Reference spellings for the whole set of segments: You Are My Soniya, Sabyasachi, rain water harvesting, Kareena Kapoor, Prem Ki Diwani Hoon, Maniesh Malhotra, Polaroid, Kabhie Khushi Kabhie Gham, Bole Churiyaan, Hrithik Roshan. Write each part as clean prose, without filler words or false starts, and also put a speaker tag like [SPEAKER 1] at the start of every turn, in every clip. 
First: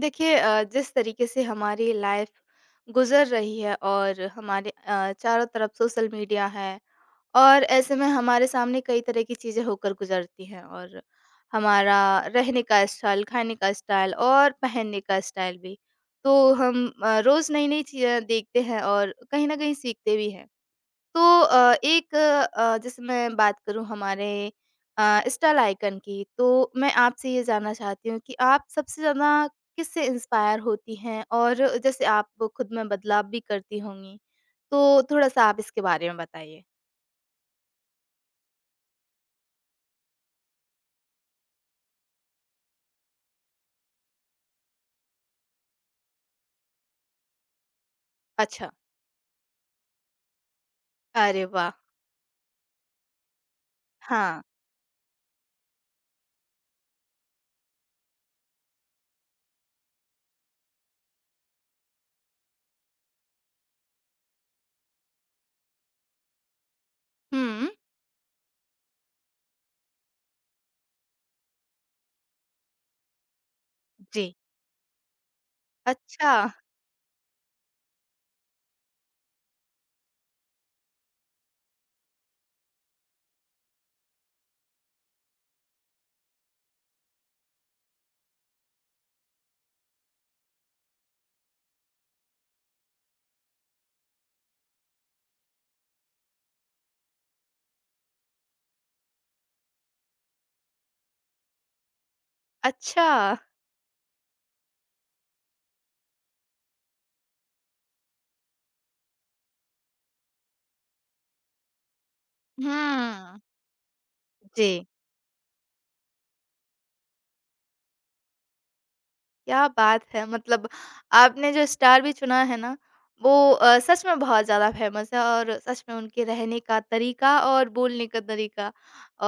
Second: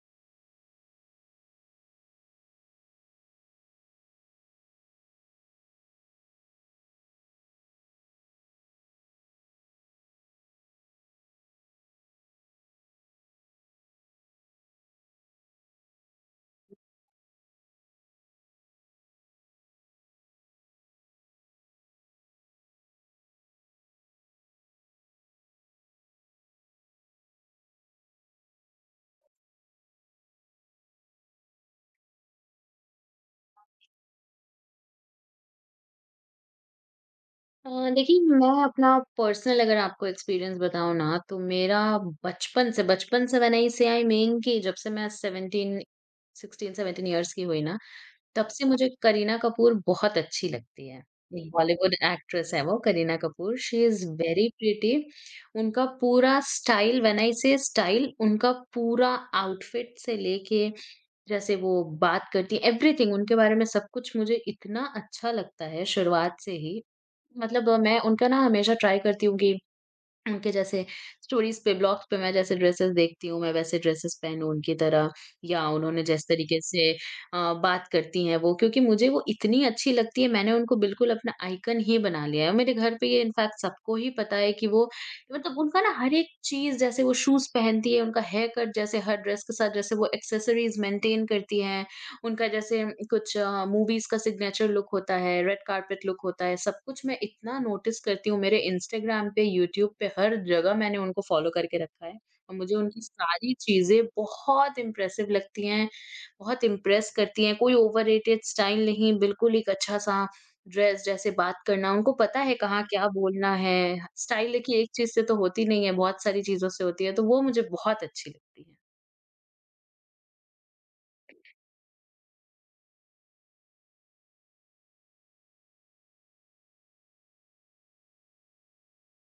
[SPEAKER 1] देखिए जिस तरीके से हमारी लाइफ गुजर रही है और हमारे चारों तरफ सोशल मीडिया है और ऐसे में हमारे सामने कई तरह की चीज़ें होकर गुजरती हैं और हमारा रहने का स्टाइल, खाने का स्टाइल और पहनने का स्टाइल भी। तो हम रोज़ नई-नई चीज़ें देखते हैं और कहीं न कहीं सीखते भी हैं। तो एक जैसे मैं बात करूँ हमारे स्टाइल आइकन की, तो मैं आपसे ये जानना चाहती हूँ कि आप सबसे ज़्यादा किससे इंस्पायर होती हैं? और जैसे आप वो खुद में बदलाव भी करती होंगी, तो थोड़ा-सा आप इसके बारे में बताइए?
[SPEAKER 2] देखिए मैं अपना पर्सनल अगर आपको एक्सपीरियंस बताऊँ ना तो मेरा बचपन से मैंने इसे आई मीन कि जब से मैं 17 इयर्स की हुई ना तब से
[SPEAKER 1] अच्छा।
[SPEAKER 2] मुझे करीना कपूर बहुत अच्छी लगती है।
[SPEAKER 1] अरे
[SPEAKER 2] एक
[SPEAKER 1] वाह!
[SPEAKER 2] बॉलीवुड एक्ट्रेस है वो करीना कपूर, शी इज
[SPEAKER 1] हाँ।
[SPEAKER 2] Very pretty. उनका पूरा स्टाइल, व्हेन आई से स्टाइल, उनका पूरा आउटफिट से लेके जैसे वो बात करती, एवरीथिंग उनके बारे में सब कुछ मुझे इतना अच्छा लगता है शुरुआत से ही।
[SPEAKER 1] हुँ।
[SPEAKER 2] मतलब मैं उनका ना हमेशा ट्राई करती हूँ कि उनके जैसे स्टोरीज़ पे, ब्लॉग्स पे मैं जैसे ड्रेसेस देखती हूँ, मैं वैसे ड्रेसेस
[SPEAKER 1] जी।
[SPEAKER 2] पहनूँ उनकी तरह, या उन्होंने जिस
[SPEAKER 1] अच्छा,
[SPEAKER 2] तरीके से बात करती हैं वो, क्योंकि मुझे वो इतनी अच्छी लगती है, मैंने उनको बिल्कुल अपना आइकन ही बना लिया है। मेरे घर पे ये इनफैक्ट सबको ही पता है कि वो मतलब उनका ना हर एक चीज़, जैसे वो शूज़ पहनती है, उनका हेयर कट, जैसे हर ड्रेस के साथ जैसे वो एक्सेसरीज़ मेंटेन करती हैं, उनका जैसे कुछ मूवीज़ का सिग्नेचर लुक होता है, रेड कार्पेट लुक होता है, सब कुछ मैं इतना नोटिस करती हूँ। मेरे इंस्टाग्राम पे, यूट्यूब पे हर जगह मैंने उनको फ़ॉलो करके रखा है और मुझे उनकी
[SPEAKER 1] अच्छा।
[SPEAKER 2] सारी चीज़ें बहुत इम्प्रेसिव लगती हैं, बहुत इम्प्रेस करती हैं। कोई ओवररेटेड स्टाइल नहीं, बिल्कुल एक अच्छा-सा ड्रेस, जैसे बात करना, उनको पता है कहाँ क्या
[SPEAKER 1] हुँ।
[SPEAKER 2] बोलना है। स्टाइल देखिए
[SPEAKER 1] जी।
[SPEAKER 2] एक चीज़ से तो होती नहीं है, बहुत सारी चीज़ों से होती है, तो वो मुझे बहुत अच्छी लगती है।
[SPEAKER 1] क्या बात है! मतलब आपने जो स्टार भी चुना है ना, वो सच में बहुत ज़्यादा फ़ेमस है और सच में उनके रहने का तरीका और बोलने का तरीका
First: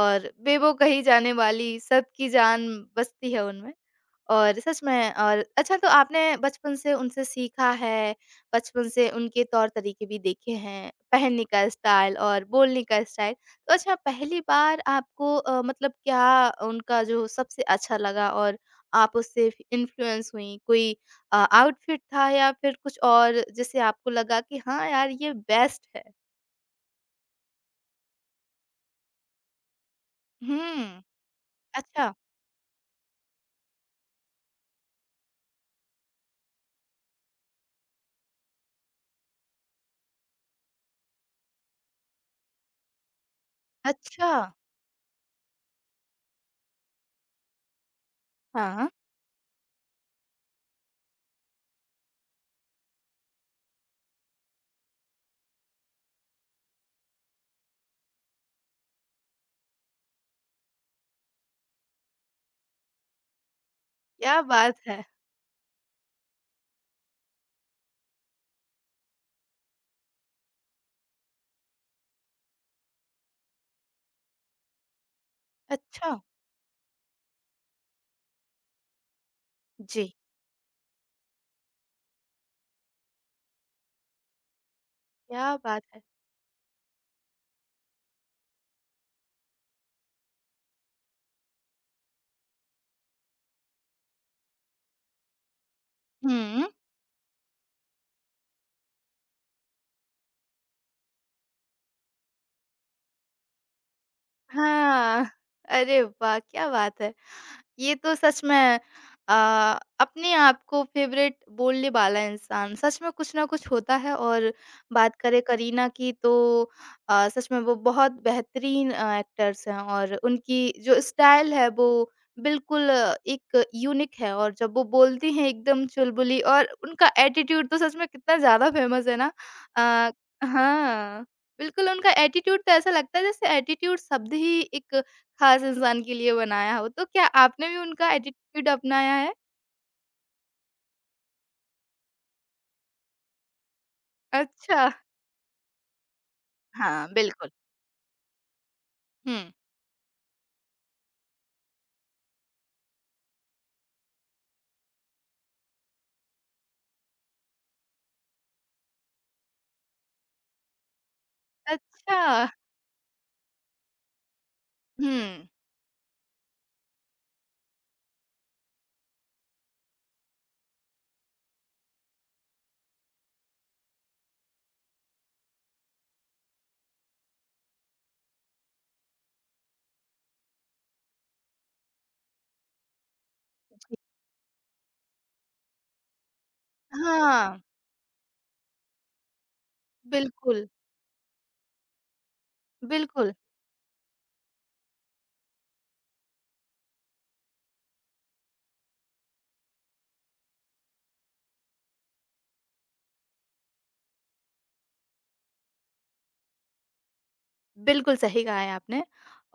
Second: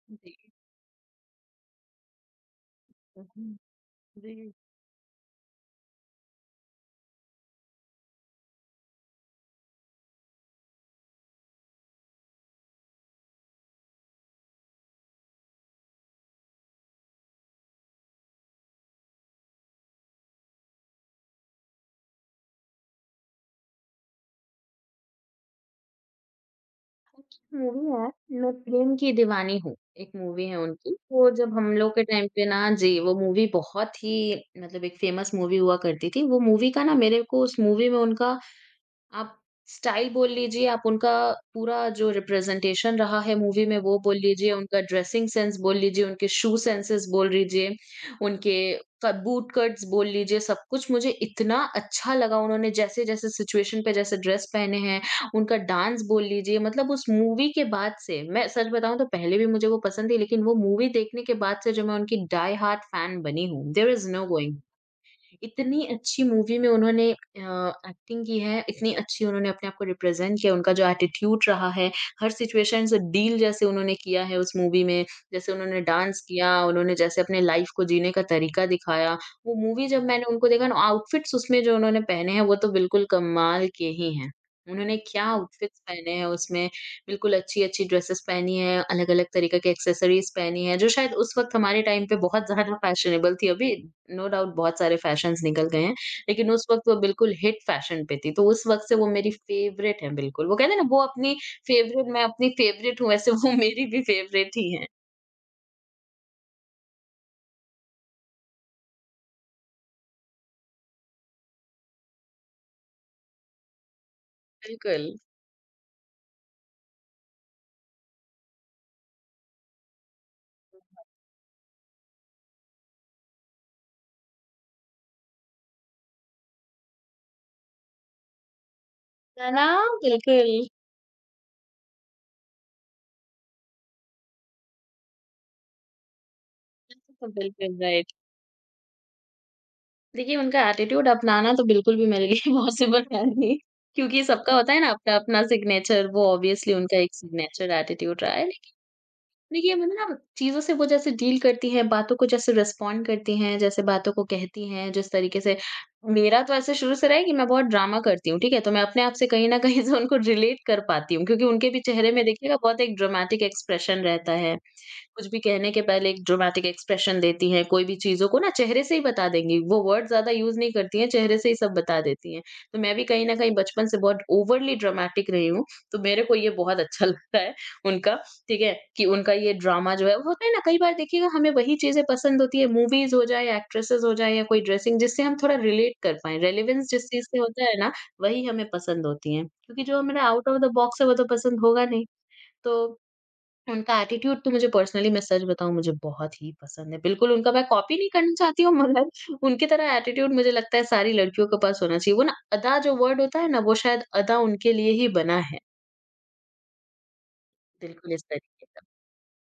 [SPEAKER 1] और
[SPEAKER 2] जी।
[SPEAKER 1] बेवो कही जाने वाली सबकी जान
[SPEAKER 2] हुँ,
[SPEAKER 1] बसती है
[SPEAKER 2] हुँ।
[SPEAKER 1] उनमें।
[SPEAKER 2] जी।
[SPEAKER 1] और सच में और अच्छा तो आपने बचपन से उनसे सीखा है, बचपन से उनके तौर-तरीके भी देखे हैं, पहनने का स्टाइल और बोलने का स्टाइल। तो अच्छा पहली बार आपको मतलब क्या उनका जो सबसे अच्छा लगा और आप उससे फ इन्फ्लुएंस हुईं? कोई आउटफिट था या फिर कुछ और जिससे आपको लगा कि हाँ यार ये बेस्ट है?
[SPEAKER 2] मूवी है, मैं प्रेम की दीवानी हूँ, एक मूवी है उनकी,
[SPEAKER 1] हुँ।
[SPEAKER 2] वो जब हम लोग के
[SPEAKER 1] अच्छा,
[SPEAKER 2] टाइम पे ना जी, वो मूवी बहुत ही मतलब एक फ़ेमस मूवी हुआ करती थी, वो मूवी का ना मेरे को उस मूवी में उनका आप स्टाइल बोल लीजिए, आप उनका पूरा जो रिप्रेज़ेंटेशन रहा है मूवी में वो बोल
[SPEAKER 1] अच्छा।
[SPEAKER 2] लीजिए, उनका ड्रेसिंग सेंस बोल लीजिए, उनके शू सेंसेस बोल लीजिए, उनके
[SPEAKER 1] हाँ।
[SPEAKER 2] क बूट कट्स बोल लीजिए, सब कुछ मुझे इतना अच्छा लगा। उन्होंने जैसे-जैसे सिचुएशन पे जैसे ड्रेस पहने हैं, उनका डांस बोल लीजिए, मतलब उस मूवी के बाद से मैं सच बताऊँ तो पहले भी मुझे वो पसंद थी, लेकिन वो मूवी देखने के बाद से जो मैं उनकी डाई हार्ड फैन बनी हूँ, देयर इज़ नो
[SPEAKER 1] क्या
[SPEAKER 2] गोइंग।
[SPEAKER 1] बात है!
[SPEAKER 2] इतनी अच्छी मूवी में उन्होंने एक्टिंग की है, इतनी अच्छी उन्होंने अपने आप को रिप्रेज़ेंट किया, उनका जो एटीट्यूड रहा है, हर सिचुएशन से डील जैसे उन्होंने किया है उस मूवी में, जैसे उन्होंने
[SPEAKER 1] अच्छा।
[SPEAKER 2] डांस किया, उन्होंने जैसे अपने लाइफ़ को जीने का तरीका दिखाया। वो मूवी जब
[SPEAKER 1] जी।
[SPEAKER 2] मैंने उनको देखा ना, आउटफिट्स उसमें जो उन्होंने पहने हैं, वो तो बिल्कुल कमाल के ही हैं। उन्होंने क्या
[SPEAKER 1] क्या
[SPEAKER 2] आउटफिट्स
[SPEAKER 1] बात है!
[SPEAKER 2] पहने हैं उसमें, बिल्कुल अच्छी-अच्छी ड्रेसेस पहनी हैं, अलग-अलग तरीके के एक्सेसरीज़ पहनी हैं, जो शायद उस वक़्त हमारे टाइम पे बहुत ज़्यादा फैशनेबल थी। अभी नो डाउट बहुत सारे फैशन्स निकल गए हैं, लेकिन उस
[SPEAKER 1] हुँ।
[SPEAKER 2] वक़्त वो बिल्कुल हिट फैशन पे थी। तो उस वक़्त से वो मेरी फेवरेट हैं बिल्कुल। वो कहते हैं ना वो अपनी फेवरेट, मैं अपनी फेवरेट हूँ, वैसे वो मेरी भी फेवरेट ही हैं।
[SPEAKER 1] हाँ, अरे वाह! क्या बात है। ये तो सच में अ, अपने आप को फेवरेट बोलने वाला इंसान सच में कुछ ना कुछ होता है और
[SPEAKER 2] बिल्कुल।
[SPEAKER 1] बात करें करीना की तो सच में वो बहुत बेहतरीन एक्टर्स हैं और उनकी जो स्टाइल है वो बिल्कुल एक यूनिक है और जब वो बोलती हैं एकदम चुलबुली और उनका एटीट्यूड तो सच में कितना ज़्यादा फेमस है ना?
[SPEAKER 2] है ना?
[SPEAKER 1] अ,
[SPEAKER 2] बिल्कुल।
[SPEAKER 1] हाँ, बिल्कुल उनका एटीट्यूड तो ऐसा लगता है जैसे एटीट्यूड शब्द ही एक खास इंसान के लिए बनाया हो, तो क्या आपने भी
[SPEAKER 2] बिल्कुल,
[SPEAKER 1] उनका
[SPEAKER 2] राइट।
[SPEAKER 1] एटीट्यूड अपनाया है?
[SPEAKER 2] देखिए, उनका एटीट्यूड अपनाना तो बिल्कुल भी मेरे लिए पॉसिबल है नहीं, क्योंकि सबका होता है
[SPEAKER 1] अच्छा।
[SPEAKER 2] ना अपना-अपना सिग्नेचर, वो ऑब्वियसली उनका
[SPEAKER 1] हाँ,
[SPEAKER 2] एक
[SPEAKER 1] बिल्कुल।
[SPEAKER 2] सिग्नेचर एटीट्यूड रहा है।
[SPEAKER 1] हुँ।
[SPEAKER 2] लेकिन देखिए, मतलब ना चीज़ों से वो जैसे डील करती हैं, बातों को जैसे रिस्पॉन्ड करती हैं, जैसे बातों को कहती हैं, जिस तरीके से, मेरा तो ऐसे शुरू से रहा है कि मैं बहुत ड्रामा करती हूँ, ठीक है? तो मैं अपने आप से कहीं न कहीं से उनको रिलेट कर पाती हूँ, क्योंकि उनके भी चेहरे
[SPEAKER 1] अच्छा।
[SPEAKER 2] में देखिएगा बहुत एक ड्रामेटिक एक्सप्रेशन रहता है। कुछ भी
[SPEAKER 1] हुँ।
[SPEAKER 2] कहने के पहले एक ड्रामेटिक एक्सप्रेशन देती हैं, कोई भी चीज़ों को ना चेहरे से ही बता देंगी। वो वर्ड ज़्यादा यूज़ नहीं करती हैं, चेहरे से ही सब बता देती हैं। तो मैं भी कहीं न कहीं बचपन से बहुत ओवरली ड्रामेटिक रही हूँ, तो मेरे को ये बहुत अच्छा लगता है उनका, ठीक है? कि उनका ये ड्रामा जो है वो होता है ना, कई बार देखिएगा हमें वही चीज़ें पसंद होती है, मूवीज़ हो जाए, एक्ट्रेसेज़ हो जाए या कोई ड्रेसिंग जिससे हम थोड़ा रिलेट कर पाएँ। रेलेवेंस जिस चीज़ से
[SPEAKER 1] हाँ,
[SPEAKER 2] होता है ना, वही हमें पसंद होती हैं। क्योंकि जो हमारा आउट ऑफ
[SPEAKER 1] बिल्कुल,
[SPEAKER 2] द बॉक्स है वो तो पसंद होगा नहीं। तो
[SPEAKER 1] बिल्कुल।
[SPEAKER 2] उनका एटीट्यूड तो मुझे पर्सनली, मैं सच बताऊँ, मुझे बहुत ही पसंद है। बिल्कुल उनका मैं कॉपी नहीं करना चाहती हूँ, मगर उनकी तरह एटीट्यूड मुझे लगता है सारी लड़कियों के पास होना चाहिए। वो ना अदा जो वर्ड होता है ना, वो शायद अदा उनके लिए ही बना है। बिल्कुल
[SPEAKER 1] बिल्कुल
[SPEAKER 2] इस
[SPEAKER 1] सही कहा
[SPEAKER 2] तरीके
[SPEAKER 1] है
[SPEAKER 2] का।
[SPEAKER 1] आपने।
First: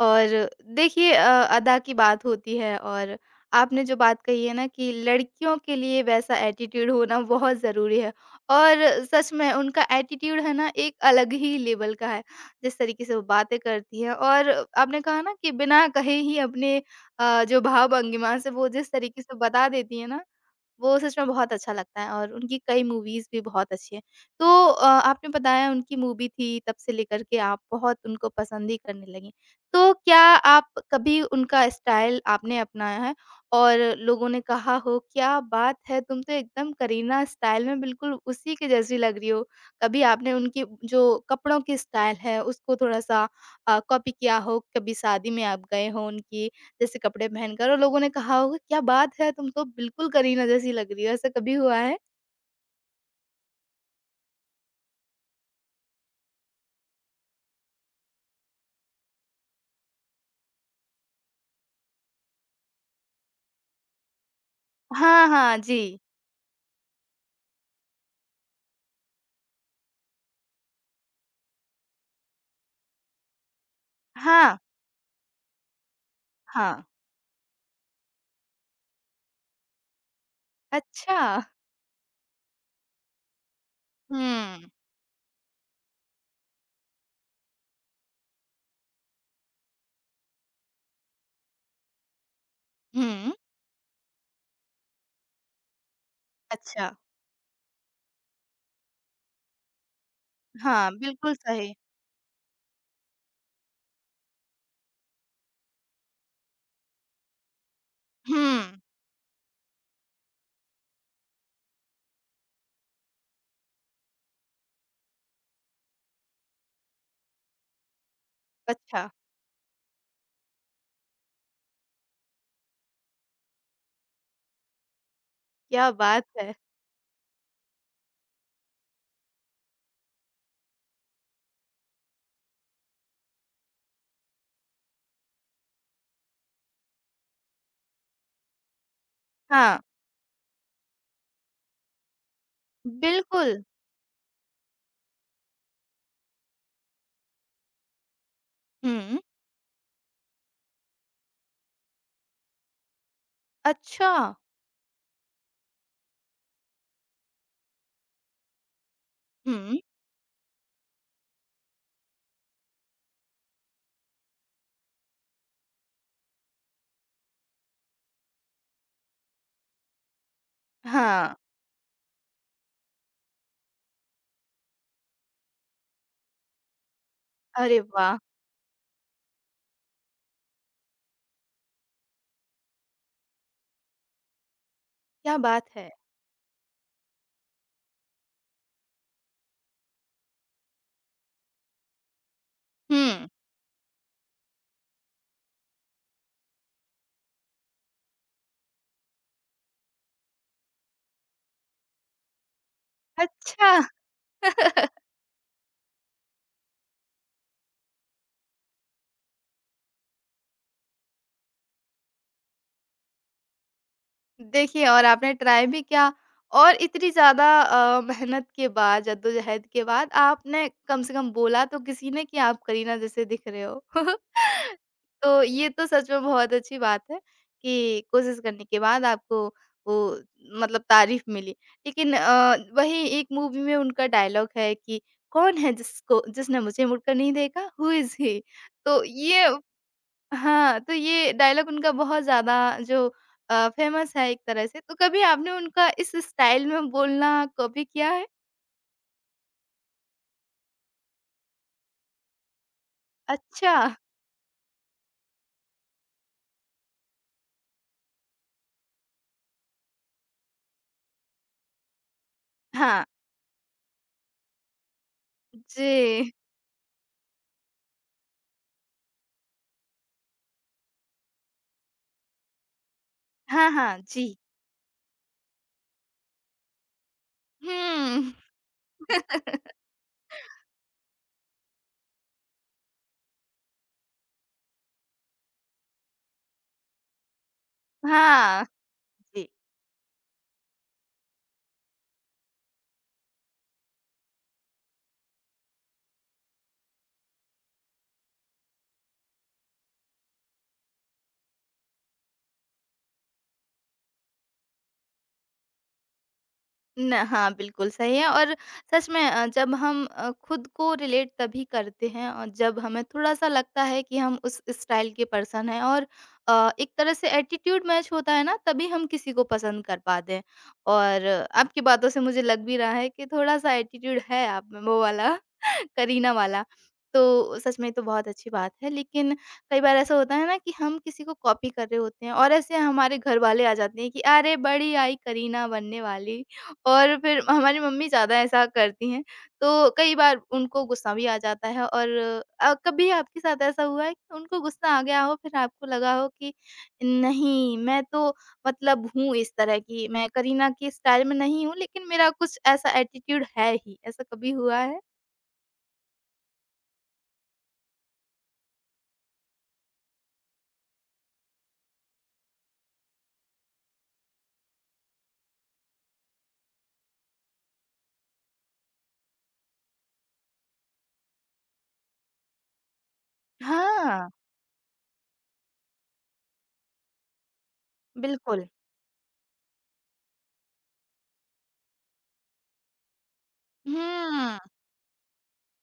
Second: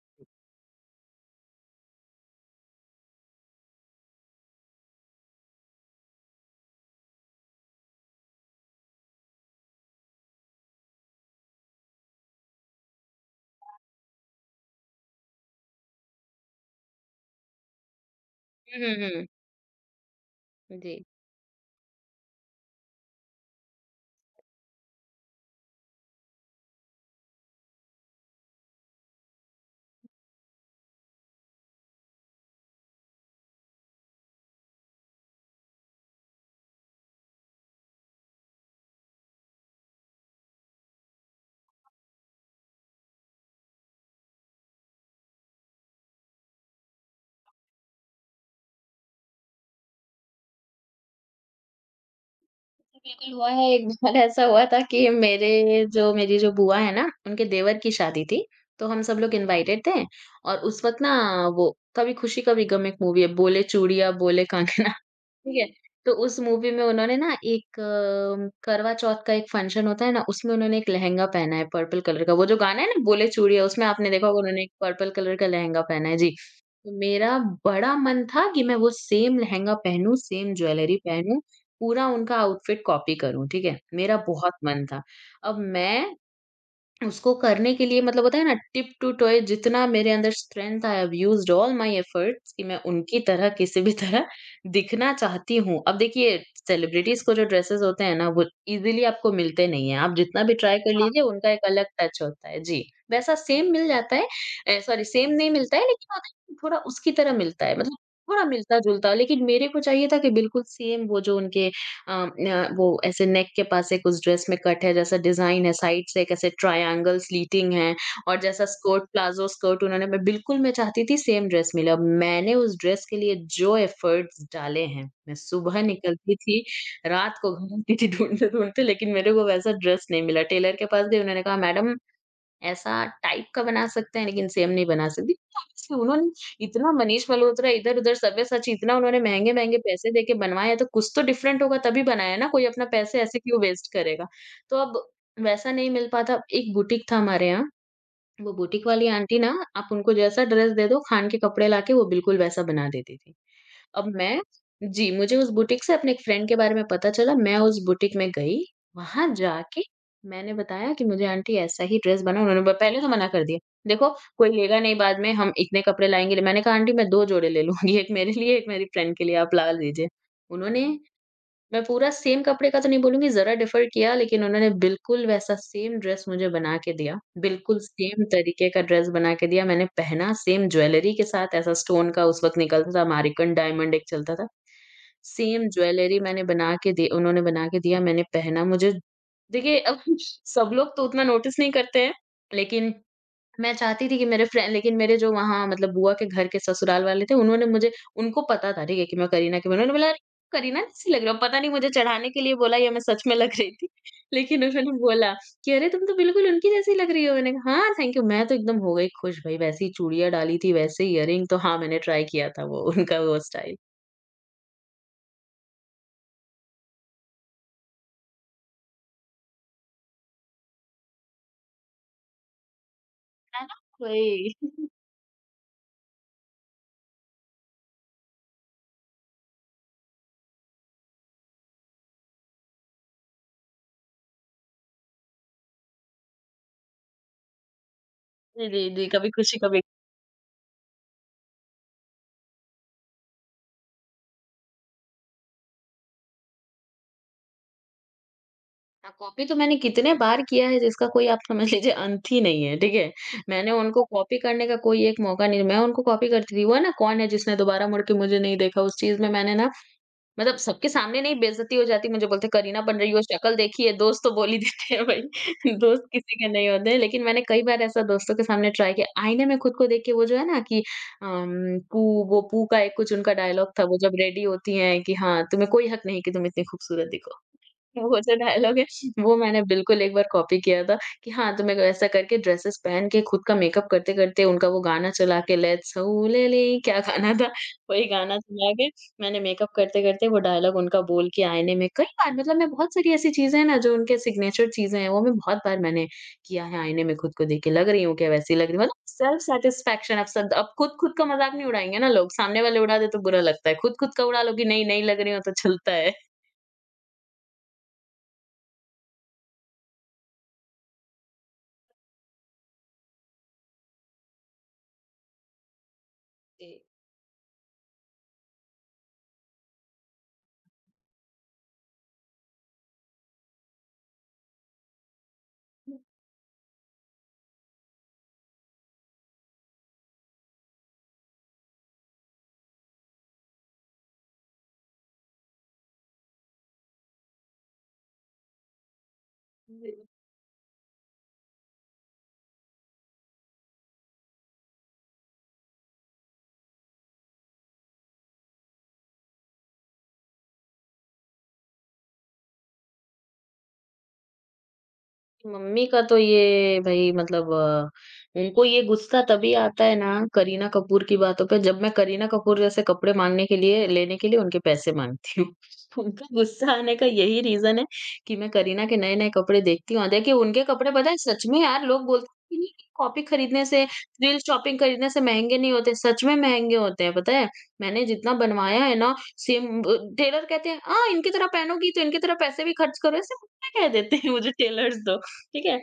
[SPEAKER 1] और देखिए अदा की बात होती है और आपने जो बात कही है ना कि लड़कियों के लिए वैसा एटीट्यूड होना बहुत ज़रूरी है और सच में उनका एटीट्यूड है ना एक अलग ही लेवल का है। जिस तरीके से वो बातें करती हैं और आपने कहा ना कि बिना कहे ही अपने जो भाव-भंगिमा से वो
[SPEAKER 2] हुँ,
[SPEAKER 1] जिस
[SPEAKER 2] हुँ,
[SPEAKER 1] तरीके
[SPEAKER 2] हुँ।
[SPEAKER 1] से बता देती है ना वो
[SPEAKER 2] जी।
[SPEAKER 1] सच में बहुत अच्छा लगता है और उनकी कई मूवीज़ भी बहुत अच्छी हैं। तो आपने बताया उनकी मूवी थी, तब से लेकर के आप बहुत उनको पसंद ही करने लगीं। तो क्या आप कभी उनका स्टाइल आपने अपनाया है और लोगों ने कहा हो, "क्या बात है, तुम तो एकदम करीना स्टाइल में बिल्कुल उसी के जैसी लग रही हो।" कभी आपने उनकी जो कपड़ों की स्टाइल है, उसको थोड़ा-सा कॉपी किया हो? कभी शादी में आप गए हों उनकी जैसे कपड़े पहनकर और लोगों ने कहा होगा क्या बात है तुम तो बिल्कुल करीना जैसी लग रही हो, ऐसा कभी हुआ है?
[SPEAKER 2] बिल्कुल हुआ है, एक बार ऐसा हुआ था कि मेरे जो मेरी जो बुआ है ना, उनके देवर की शादी थी। तो हम सब लोग इनवाइटेड थे और उस वक़्त ना वो कभी खुशी कभी गम एक मूवी है, बोले चूड़ियाँ बोले कांगना,
[SPEAKER 1] हाँ,
[SPEAKER 2] ठीक
[SPEAKER 1] हाँ,
[SPEAKER 2] है,
[SPEAKER 1] जी।
[SPEAKER 2] तो उस मूवी में उन्होंने ना एक करवा चौथ का एक फंक्शन होता है ना, उसमें उन्होंने एक लहंगा पहना है पर्पल कलर का। वो जो गाना है ना बोले चूड़िया, उसमें आपने देखा होगा
[SPEAKER 1] हाँ,
[SPEAKER 2] उन्होंने एक पर्पल कलर का लहंगा पहना है। जी,
[SPEAKER 1] हाँ।
[SPEAKER 2] तो मेरा बड़ा मन था कि मैं वो सेम लहंगा पहनूँ, सेम ज्वेलरी
[SPEAKER 1] अच्छा।
[SPEAKER 2] पहनूँ, पूरा उनका आउटफिट कॉपी करूँ, ठीक है? मेरा बहुत
[SPEAKER 1] हुँ,
[SPEAKER 2] मन था। अब मैं उसको करने के लिए, मतलब होता है ना टिप टू टॉय, जितना मेरे अंदर strength, I have used all my efforts कि मैं उनकी
[SPEAKER 1] हुँ,
[SPEAKER 2] तरह किसी भी तरह दिखना चाहती हूँ। अब देखिए,
[SPEAKER 1] अच्छा।
[SPEAKER 2] सेलिब्रिटीज़ को जो ड्रेसेस होते हैं ना, वो इज़िली आपको मिलते नहीं हैं। आप जितना भी ट्राई
[SPEAKER 1] हाँ,
[SPEAKER 2] कर, हाँ, लीजिए,
[SPEAKER 1] बिल्कुल
[SPEAKER 2] उनका एक
[SPEAKER 1] सही।
[SPEAKER 2] अलग टच होता है। जी, वैसा सेम मिल जाता है, ए, सॉरी, सेम नहीं मिलता है, लेकिन होता है कि थोड़ा उसकी तरह मिलता है, मतलब थोड़ा
[SPEAKER 1] हुँ,
[SPEAKER 2] मिलता-जुलता, लेकिन मेरे को चाहिए था कि बिल्कुल सेम, वो जो उनके न वो ऐसे नेक के पास एक उस ड्रेस में कट है जैसा डिजाइन है, साइड से एक ऐसे ट्रायंगल स्लीटिंग है और जैसा स्कर्ट,
[SPEAKER 1] अच्छा,
[SPEAKER 2] प्लाज़ो स्कर्ट उन्होंने, मैं बिल्कुल, मैं चाहती थी सेम ड्रेस मिले। अब मैंने उस ड्रेस के लिए जो एफर्ट्स डाले हैं, मैं सुबह
[SPEAKER 1] क्या बात
[SPEAKER 2] निकलती
[SPEAKER 1] है!
[SPEAKER 2] थी, रात को घर आती थी ढूँढते-ढूँढते, लेकिन मेरे को वैसा ड्रेस नहीं मिला। टेलर के पास गई, उन्होंने कहा मैडम ऐसा टाइप का बना सकते हैं, लेकिन सेम नहीं बना सकते। ऑब्वियसली उन्होंने इतना मनीष मल्होत्रा, इधर-उधर सब्यसाची, इतना उन्होंने महँगे-महँगे
[SPEAKER 1] हाँ,
[SPEAKER 2] पैसे देके बनवाया है, तो कुछ तो डिफरेंट होगा तभी बनाया ना, कोई अपना पैसे ऐसे
[SPEAKER 1] बिल्कुल।
[SPEAKER 2] क्यों वेस्ट करेगा? तो अब वैसा नहीं मिल पाता। एक बुटीक था हमारे यहाँ, वो बुटीक वाली
[SPEAKER 1] हुँ,
[SPEAKER 2] आंटी ना, आप उनको जैसा ड्रेस दे दो, खान के कपड़े लाके वो बिल्कुल वैसा बना देती थी। अब
[SPEAKER 1] अच्छा।
[SPEAKER 2] मैं, जी, मुझे उस बुटीक से अपने एक फ्रेंड के बारे में पता चला, मैं उस बुटीक में गई, वहाँ
[SPEAKER 1] हुँ,
[SPEAKER 2] जाके मैंने बताया कि मुझे आंटी ऐसा ही ड्रेस बना, उन्होंने ब पहले तो मना कर दिया, देखो कोई लेगा नहीं, बाद में हम इतने कपड़े लाएँगे, मैंने कहा आंटी मैं 2 जोड़े ले लूँगी, एक मेरे लिए, एक मेरी फ्रेंड के लिए, आप ला लीजिए। उन्होंने,
[SPEAKER 1] हाँ,
[SPEAKER 2] मैं पूरा सेम कपड़े का तो नहीं बोलूँगी, ज़रा डिफ़र किया, लेकिन उन्होंने बिल्कुल वैसा सेम ड्रेस मुझे बना के दिया।
[SPEAKER 1] अरे
[SPEAKER 2] बिल्कुल
[SPEAKER 1] वाह!
[SPEAKER 2] सेम तरीके का ड्रेस बना के दिया, मैंने पहना सेम ज्वेलरी के साथ, ऐसा स्टोन का उस वक़्त निकलता था, अमेरिकन डायमंड एक चलता था।
[SPEAKER 1] क्या बात
[SPEAKER 2] सेम
[SPEAKER 1] है!
[SPEAKER 2] ज्वेलरी मैंने बना के दी, उन्होंने बना के दिया, मैंने पहना मुझे, देखिए अब सब लोग तो उतना नोटिस नहीं करते हैं, लेकिन
[SPEAKER 1] हुँ,
[SPEAKER 2] मैं चाहती थी कि मेरे फ्रेंड, लेकिन मेरे जो वहाँ मतलब बुआ के घर के ससुराल वाले थे, उन्होंने मुझे, उनको पता था ठीक है कि मैं करीना की बहन हूँ। उन्होंने बोला, "अरे! करीना जैसी लग रही हो।" पता नहीं मुझे चढ़ाने के लिए बोला या मैं सच में लग
[SPEAKER 1] अच्छा।
[SPEAKER 2] रही थी। लेकिन उन्होंने बोला कि, "अरे! तुम तो बिल्कुल उनकी जैसी लग रही हो।" मैंने कहा, "हाँ, थैंक यू।" मैं तो एकदम हो गई खुश, भई वैसी चूड़ियाँ डाली थी, वैसे ईयरिंग, तो हाँ, मैंने ट्राई किया था वो उनका वो स्टाइल।
[SPEAKER 1] देखिए और आपने ट्राई भी किया और इतनी ज़्यादा मेहनत के बाद, जद्दोजहद के बाद आपने कम से कम बोला तो किसी ने कि आप करीना जैसे दिख
[SPEAKER 2] है
[SPEAKER 1] रहे
[SPEAKER 2] ना?
[SPEAKER 1] हो।
[SPEAKER 2] वही।
[SPEAKER 1] तो ये तो सच में बहुत अच्छी बात है कि कोशिश करने के बाद आपको वो मतलब तारीफ़ मिली। लेकिन वही एक मूवी में उनका डायलॉग है कि कौन है जिसको जिसने मुझे मुड़कर नहीं देखा? हू इज़ ही?
[SPEAKER 2] जी, जी,
[SPEAKER 1] तो
[SPEAKER 2] जी। कभी
[SPEAKER 1] ये
[SPEAKER 2] खुशी, कभी,
[SPEAKER 1] हाँ, तो ये डायलॉग उनका बहुत ज़्यादा जो फेमस है एक तरह से। तो कभी आपने उनका इस स्टाइल में बोलना कॉपी किया है?
[SPEAKER 2] हाँ, कॉपी तो मैंने कितने बार किया है जिसका कोई आप समझ लीजिए अंत ही नहीं है, ठीक है? मैंने
[SPEAKER 1] अच्छा,
[SPEAKER 2] उनको कॉपी करने का कोई एक मौका नहीं, मैं उनको कॉपी करती थी, वो है ना कौन है जिसने दोबारा मुड़ के मुझे नहीं देखा, उस चीज़ में मैंने ना मतलब सबके सामने नहीं बेइज्जती हो जाती मुझे बोलते करीना बन
[SPEAKER 1] हाँ,
[SPEAKER 2] रही हो, शक्ल देखी है, दोस्त तो बोल ही देते हैं भाई। दोस्त
[SPEAKER 1] जी।
[SPEAKER 2] किसी के नहीं होते हैं, लेकिन मैंने कई बार ऐसा दोस्तों के सामने ट्राई किया, आईने में खुद को देख के वो जो है ना कि अम, पू वो पू का एक कुछ उनका
[SPEAKER 1] हाँ,
[SPEAKER 2] डायलॉग था,
[SPEAKER 1] हाँ,
[SPEAKER 2] वो जब
[SPEAKER 1] जी।
[SPEAKER 2] रेडी होती हैं कि हाँ, तुम्हें कोई हक नहीं कि तुम इतनी खूबसूरत दिखो। वो
[SPEAKER 1] हुँ,
[SPEAKER 2] जो डायलॉग है वो मैंने बिल्कुल एक बार कॉपी किया था कि हाँ, तो मैं ऐसा करके ड्रेसेस पहन के खुद का मेकअप करते-करते उनका वो गाना चला के लेट्स हुलले क्या गाना था, वही गाना
[SPEAKER 1] हाँ,
[SPEAKER 2] चला के मैंने
[SPEAKER 1] जी।
[SPEAKER 2] मेकअप करते-करते वो डायलॉग उनका बोल के आईने में कई बार मतलब मैं, बहुत सारी ऐसी चीज़ें हैं ना जो उनके सिग्नेचर चीज़ें हैं, वो मैं बहुत बार मैंने किया है आईने में खुद को देख के, लग रही हूँ क्या वैसी लग रही हूँ, मतलब सेल्फ सैटिस्फैक्शन। अब सब अब खुद-खुद का मज़ाक नहीं उड़ाएँगे ना लोग, सामने वाले उड़ा दे तो बुरा लगता है, खुद-खुद का उड़ा लो कि नहीं, नहीं लग रही हो तो चलता है।
[SPEAKER 1] न हाँ, बिल्कुल सही है और सच में जब हम खुद को रिलेट तभी करते हैं और जब हमें थोड़ा-सा लगता है कि हम उस स्टाइल के पर्सन हैं और एक तरह से एटीट्यूड मैच होता है ना, तभी हम किसी को पसंद कर पाते हैं। और आपकी बातों से मुझे लग भी रहा है कि थोड़ा-सा एटीट्यूड है आप में वो वाला करीना वाला। तो सच में ये तो बहुत अच्छी बात है, लेकिन कई बार ऐसा होता है ना कि हम किसी को कॉपी कर रहे होते हैं और ऐसे हमारे घरवाले आ जाते हैं कि अरे! बड़ी आई करीना बनने वाली। और फिर हमारी मम्मी ज़्यादा ऐसा करती हैं, तो
[SPEAKER 2] जी।
[SPEAKER 1] कई बार उनको गुस्सा भी आ जाता है और कभी आपके साथ ऐसा हुआ है कि उनको गुस्सा आ गया हो फिर आपको लगा हो कि नहीं मैं तो मतलब हूँ इस तरह की, मैं करीना की स्टाइल में नहीं हूँ लेकिन मेरा कुछ ऐसा एटीट्यूड है ही, ऐसा कभी हुआ है?
[SPEAKER 2] मम्मी का तो ये भई मतलब उनको ये गुस्सा तभी आता है ना करीना कपूर की बातों पे जब मैं करीना कपूर जैसे कपड़े माँगने के लिए लेने के लिए उनके पैसे माँगती हूँ। उनका गुस्सा आने का यही रीज़न है कि मैं करीना के नए-नए कपड़े देखती हूँ। और देखिए उनके कपड़े पता है सच में यार, लोग बोलते हैं कि नहीं कॉपी खरीदने से,
[SPEAKER 1] हाँ,
[SPEAKER 2] रील शॉपिंग खरीदने से महँगे नहीं होते, सच में महँगे होते हैं पता है। मैंने जितना
[SPEAKER 1] बिल्कुल।
[SPEAKER 2] बनवाया है ना सेम, टेलर कहते हैं, "हाँ, इनकी तरह पहनोगी तो इनकी तरह पैसे भी खर्च करो।" ऐसे मुझे कह देते हैं मुझे
[SPEAKER 1] हुँ।
[SPEAKER 2] टेलर्स तो। ठीक है?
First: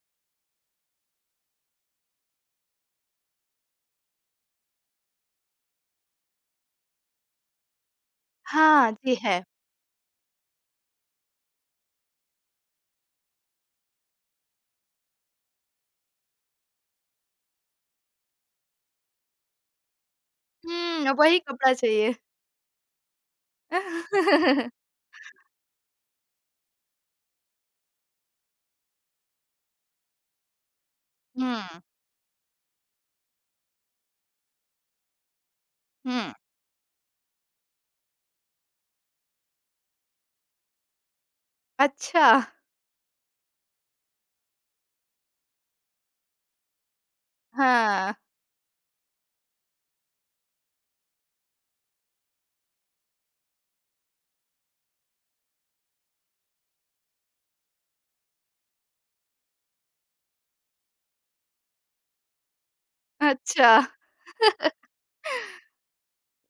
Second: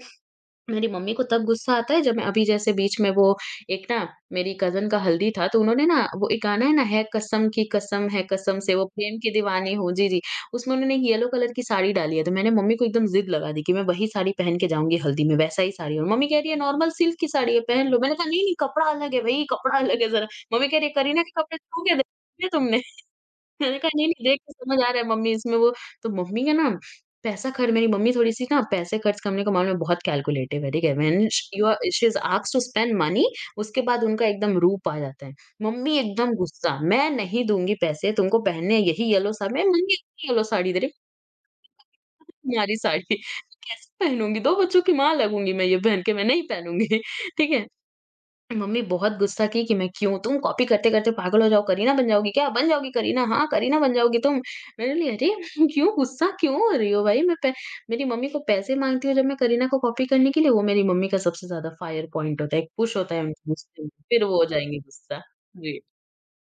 [SPEAKER 2] मेरी मम्मी को तब गुस्सा आता है जब मैं अभी जैसे बीच में वो एक ना मेरी कज़न का हल्दी था, तो उन्होंने ना वो एक गाना है ना, है कसम की कसम है कसम से, वो
[SPEAKER 1] हाँ, जी
[SPEAKER 2] प्रेम की
[SPEAKER 1] है।
[SPEAKER 2] दीवानी हूँ। जी, जी। उसमें उन्होंने एक येलो कलर की साड़ी डाली है, तो मैंने मम्मी को एकदम ज़िद लगा दी कि मैं वही साड़ी पहन के जाऊँगी हल्दी में, वैसा ही साड़ी। और मम्मी कह रही है नॉर्मल सिल्क की साड़ी है पहन लो। मैंने कहा नहीं, नहीं कपड़ा अलग है भई, कपड़ा अलग है ज़रा। मम्मी कह रही है
[SPEAKER 1] हुँ,
[SPEAKER 2] करीना के
[SPEAKER 1] वही
[SPEAKER 2] कपड़े
[SPEAKER 1] कपड़ा
[SPEAKER 2] छू के
[SPEAKER 1] चाहिए।
[SPEAKER 2] देखे तुमने? मैंने कहा नहीं-नहीं देख के समझ आ रहा है मम्मी इसमें वो। तो मम्मी का ना पैसा खर्च, मेरी मम्मी थोड़ी-सी ना पैसे खर्च करने के मामले में बहुत कैलकुलेटिव है, ठीक है? व्हेन श
[SPEAKER 1] हुँ,
[SPEAKER 2] you are she is asked to spend money, उसके बाद उनका एकदम रूप आ जाता है। मम्मी
[SPEAKER 1] हुँ।
[SPEAKER 2] एकदम गुस्सा, मैं नहीं दूँगी पैसे। तुमको पहनने हैं यही येलो साड़ी, मैं मम्मी इतनी येलो साड़ी दे रही
[SPEAKER 1] अच्छा।
[SPEAKER 2] तुम्हारी साड़ी कैसे पहनूँगी, 2 बच्चों की माँ लगूँगी मैं ये पहन के, मैं नहीं पहनूँगी। ठीक है?
[SPEAKER 1] हाँ,
[SPEAKER 2] मम्मी बहुत गुस्सा की कि मैं क्यों, तुम कॉपी करते-करते पागल हो जाओ, करीना बन जाओगी क्या? बन जाओगी करीना, हाँ, करीना बन जाओगी तुम। मैंने बोली अरे! क्यों गुस्सा क्यों हो रही हो भाई? मैं पै मेरी मम्मी को पैसे माँगती हूँ जब मैं करीना को कॉपी करने के लिए, वो मेरी मम्मी का सबसे ज़्यादा फायर पॉइंट होता है, एक पुश होता है उनके
[SPEAKER 1] अच्छा।
[SPEAKER 2] गुस्से में, फिर वो हो जाएँगे गुस्सा। जी।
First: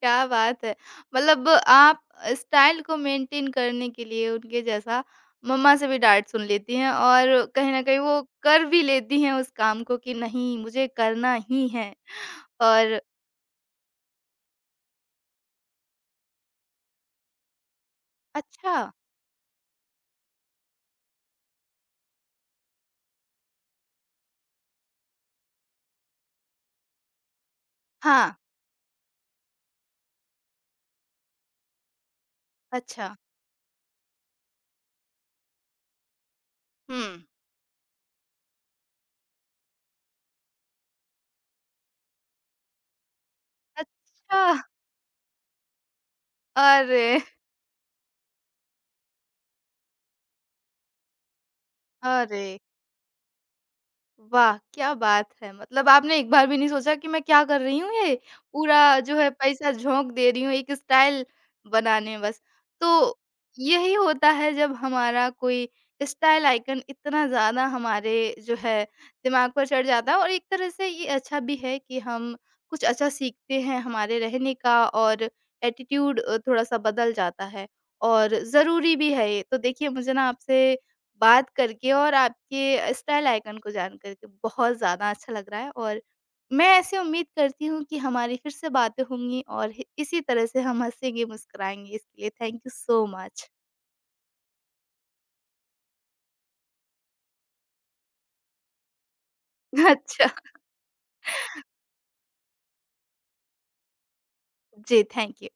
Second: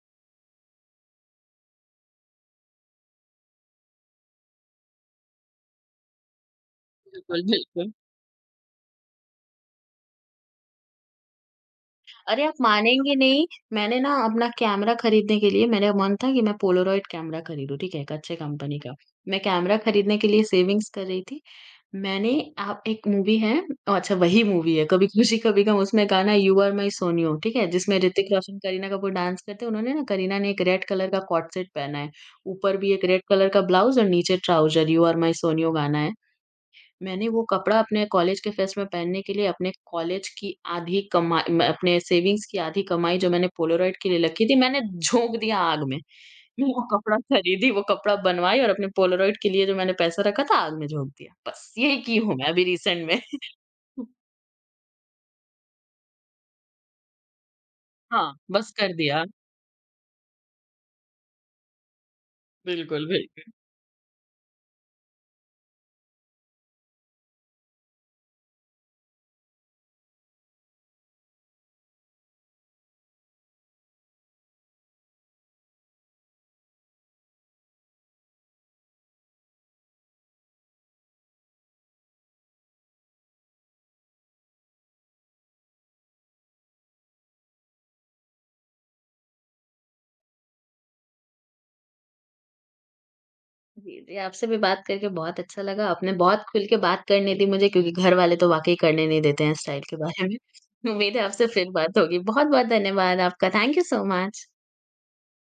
[SPEAKER 1] क्या बात है! मतलब आप स्टाइल को मेंटेन करने के लिए उनके जैसा मम्मा से भी डाँट सुन लेती हैं
[SPEAKER 2] बिल्कुल,
[SPEAKER 1] और कहीं न
[SPEAKER 2] बिल्कुल।
[SPEAKER 1] कहीं वो कर भी लेती हैं उस काम को कि नहीं मुझे करना ही है
[SPEAKER 2] अरे! आप
[SPEAKER 1] और
[SPEAKER 2] मानेंगे नहीं, मैंने ना अपना कैमरा खरीदने के लिए, मेरा मन था कि मैं पोलारॉइड कैमरा खरीदूँ, ठीक है, एक अच्छे
[SPEAKER 1] अच्छा
[SPEAKER 2] कंपनी का। मैं कैमरा खरीदने के लिए सेविंग्स कर रही थी, मैंने आप एक मूवी है, ओह, अच्छा वही मूवी है, कभी खुशी कभी गम, उसमें गाना "यू आर माई सोनियो" ठीक है? जिसमें
[SPEAKER 1] हाँ,
[SPEAKER 2] ऋतिक रोशन, करीना कपूर डांस करते हैं, उन्होंने ना करीना ने एक रेड कलर का कॉर्ड सेट पहना है, ऊपर भी एक
[SPEAKER 1] अच्छा,
[SPEAKER 2] रेड कलर का ब्लाउज़ और नीचे trouser. "You are my Soniyo" गाना है।
[SPEAKER 1] हुँ,
[SPEAKER 2] मैंने वो कपड़ा अपने कॉलेज के फेस्ट में पहनने के लिए अपने कॉलेज की आधी कमा म अपने सेविंग्स की आधी कमाई जो मैंने पोलारॉइड के लिए
[SPEAKER 1] अच्छा,
[SPEAKER 2] रखी थी, मैंने झोंक दिया आग में। मैं वो कपड़ा
[SPEAKER 1] अरे!
[SPEAKER 2] खरीदी, वो कपड़ा बनवाई और अपने पोलारॉइड के लिए जो मैंने पैसा रखा था, आग में झोंक दिया। बस यही की हूँ
[SPEAKER 1] अरे!
[SPEAKER 2] मैं अभी रिसेंट में।
[SPEAKER 1] वाह! क्या बात है! मतलब आपने एक बार भी नहीं सोचा कि मैं क्या कर रही हूँ ये?
[SPEAKER 2] हाँ, बस
[SPEAKER 1] पूरा
[SPEAKER 2] कर
[SPEAKER 1] जो
[SPEAKER 2] दिया।
[SPEAKER 1] है पैसा झोंक दे रही हूँ एक स्टाइल बनाने में बस। तो
[SPEAKER 2] बिल्कुल, बिल
[SPEAKER 1] यही होता है जब हमारा कोई स्टाइल आइकन इतना ज़्यादा हमारे जो है दिमाग पर चढ़ जाता है और एक तरह से ये अच्छा भी है कि हम कुछ अच्छा सीखते हैं, हमारे रहने का और एटीट्यूड थोड़ा-सा बदल जाता है और ज़रूरी भी है ये। तो देखिए मुझे ना आपसे बात करके और आपके स्टाइल आइकन को जान करके बहुत ज़्यादा अच्छा लग रहा है और मैं ऐसे उम्मीद करती हूँ कि हमारी फिर से बातें होंगी और इसी तरह से हम हँसेंगे मुस्कुराएंगे इसके लिए थैंक यू सो मच।
[SPEAKER 2] जी, जी, आपसे भी बात करके बहुत अच्छा लगा। आपने बहुत खुल के बात करने दी मुझे, क्योंकि घर वाले तो वाक़ई करने नहीं देते हैं स्टाइल के बारे
[SPEAKER 1] अच्छा
[SPEAKER 2] में। उम्मीद है आपसे फिर बात होगी। बहुत-बहुत धन्यवाद आपका। Thank you so much.
[SPEAKER 1] जी, थैंक यू।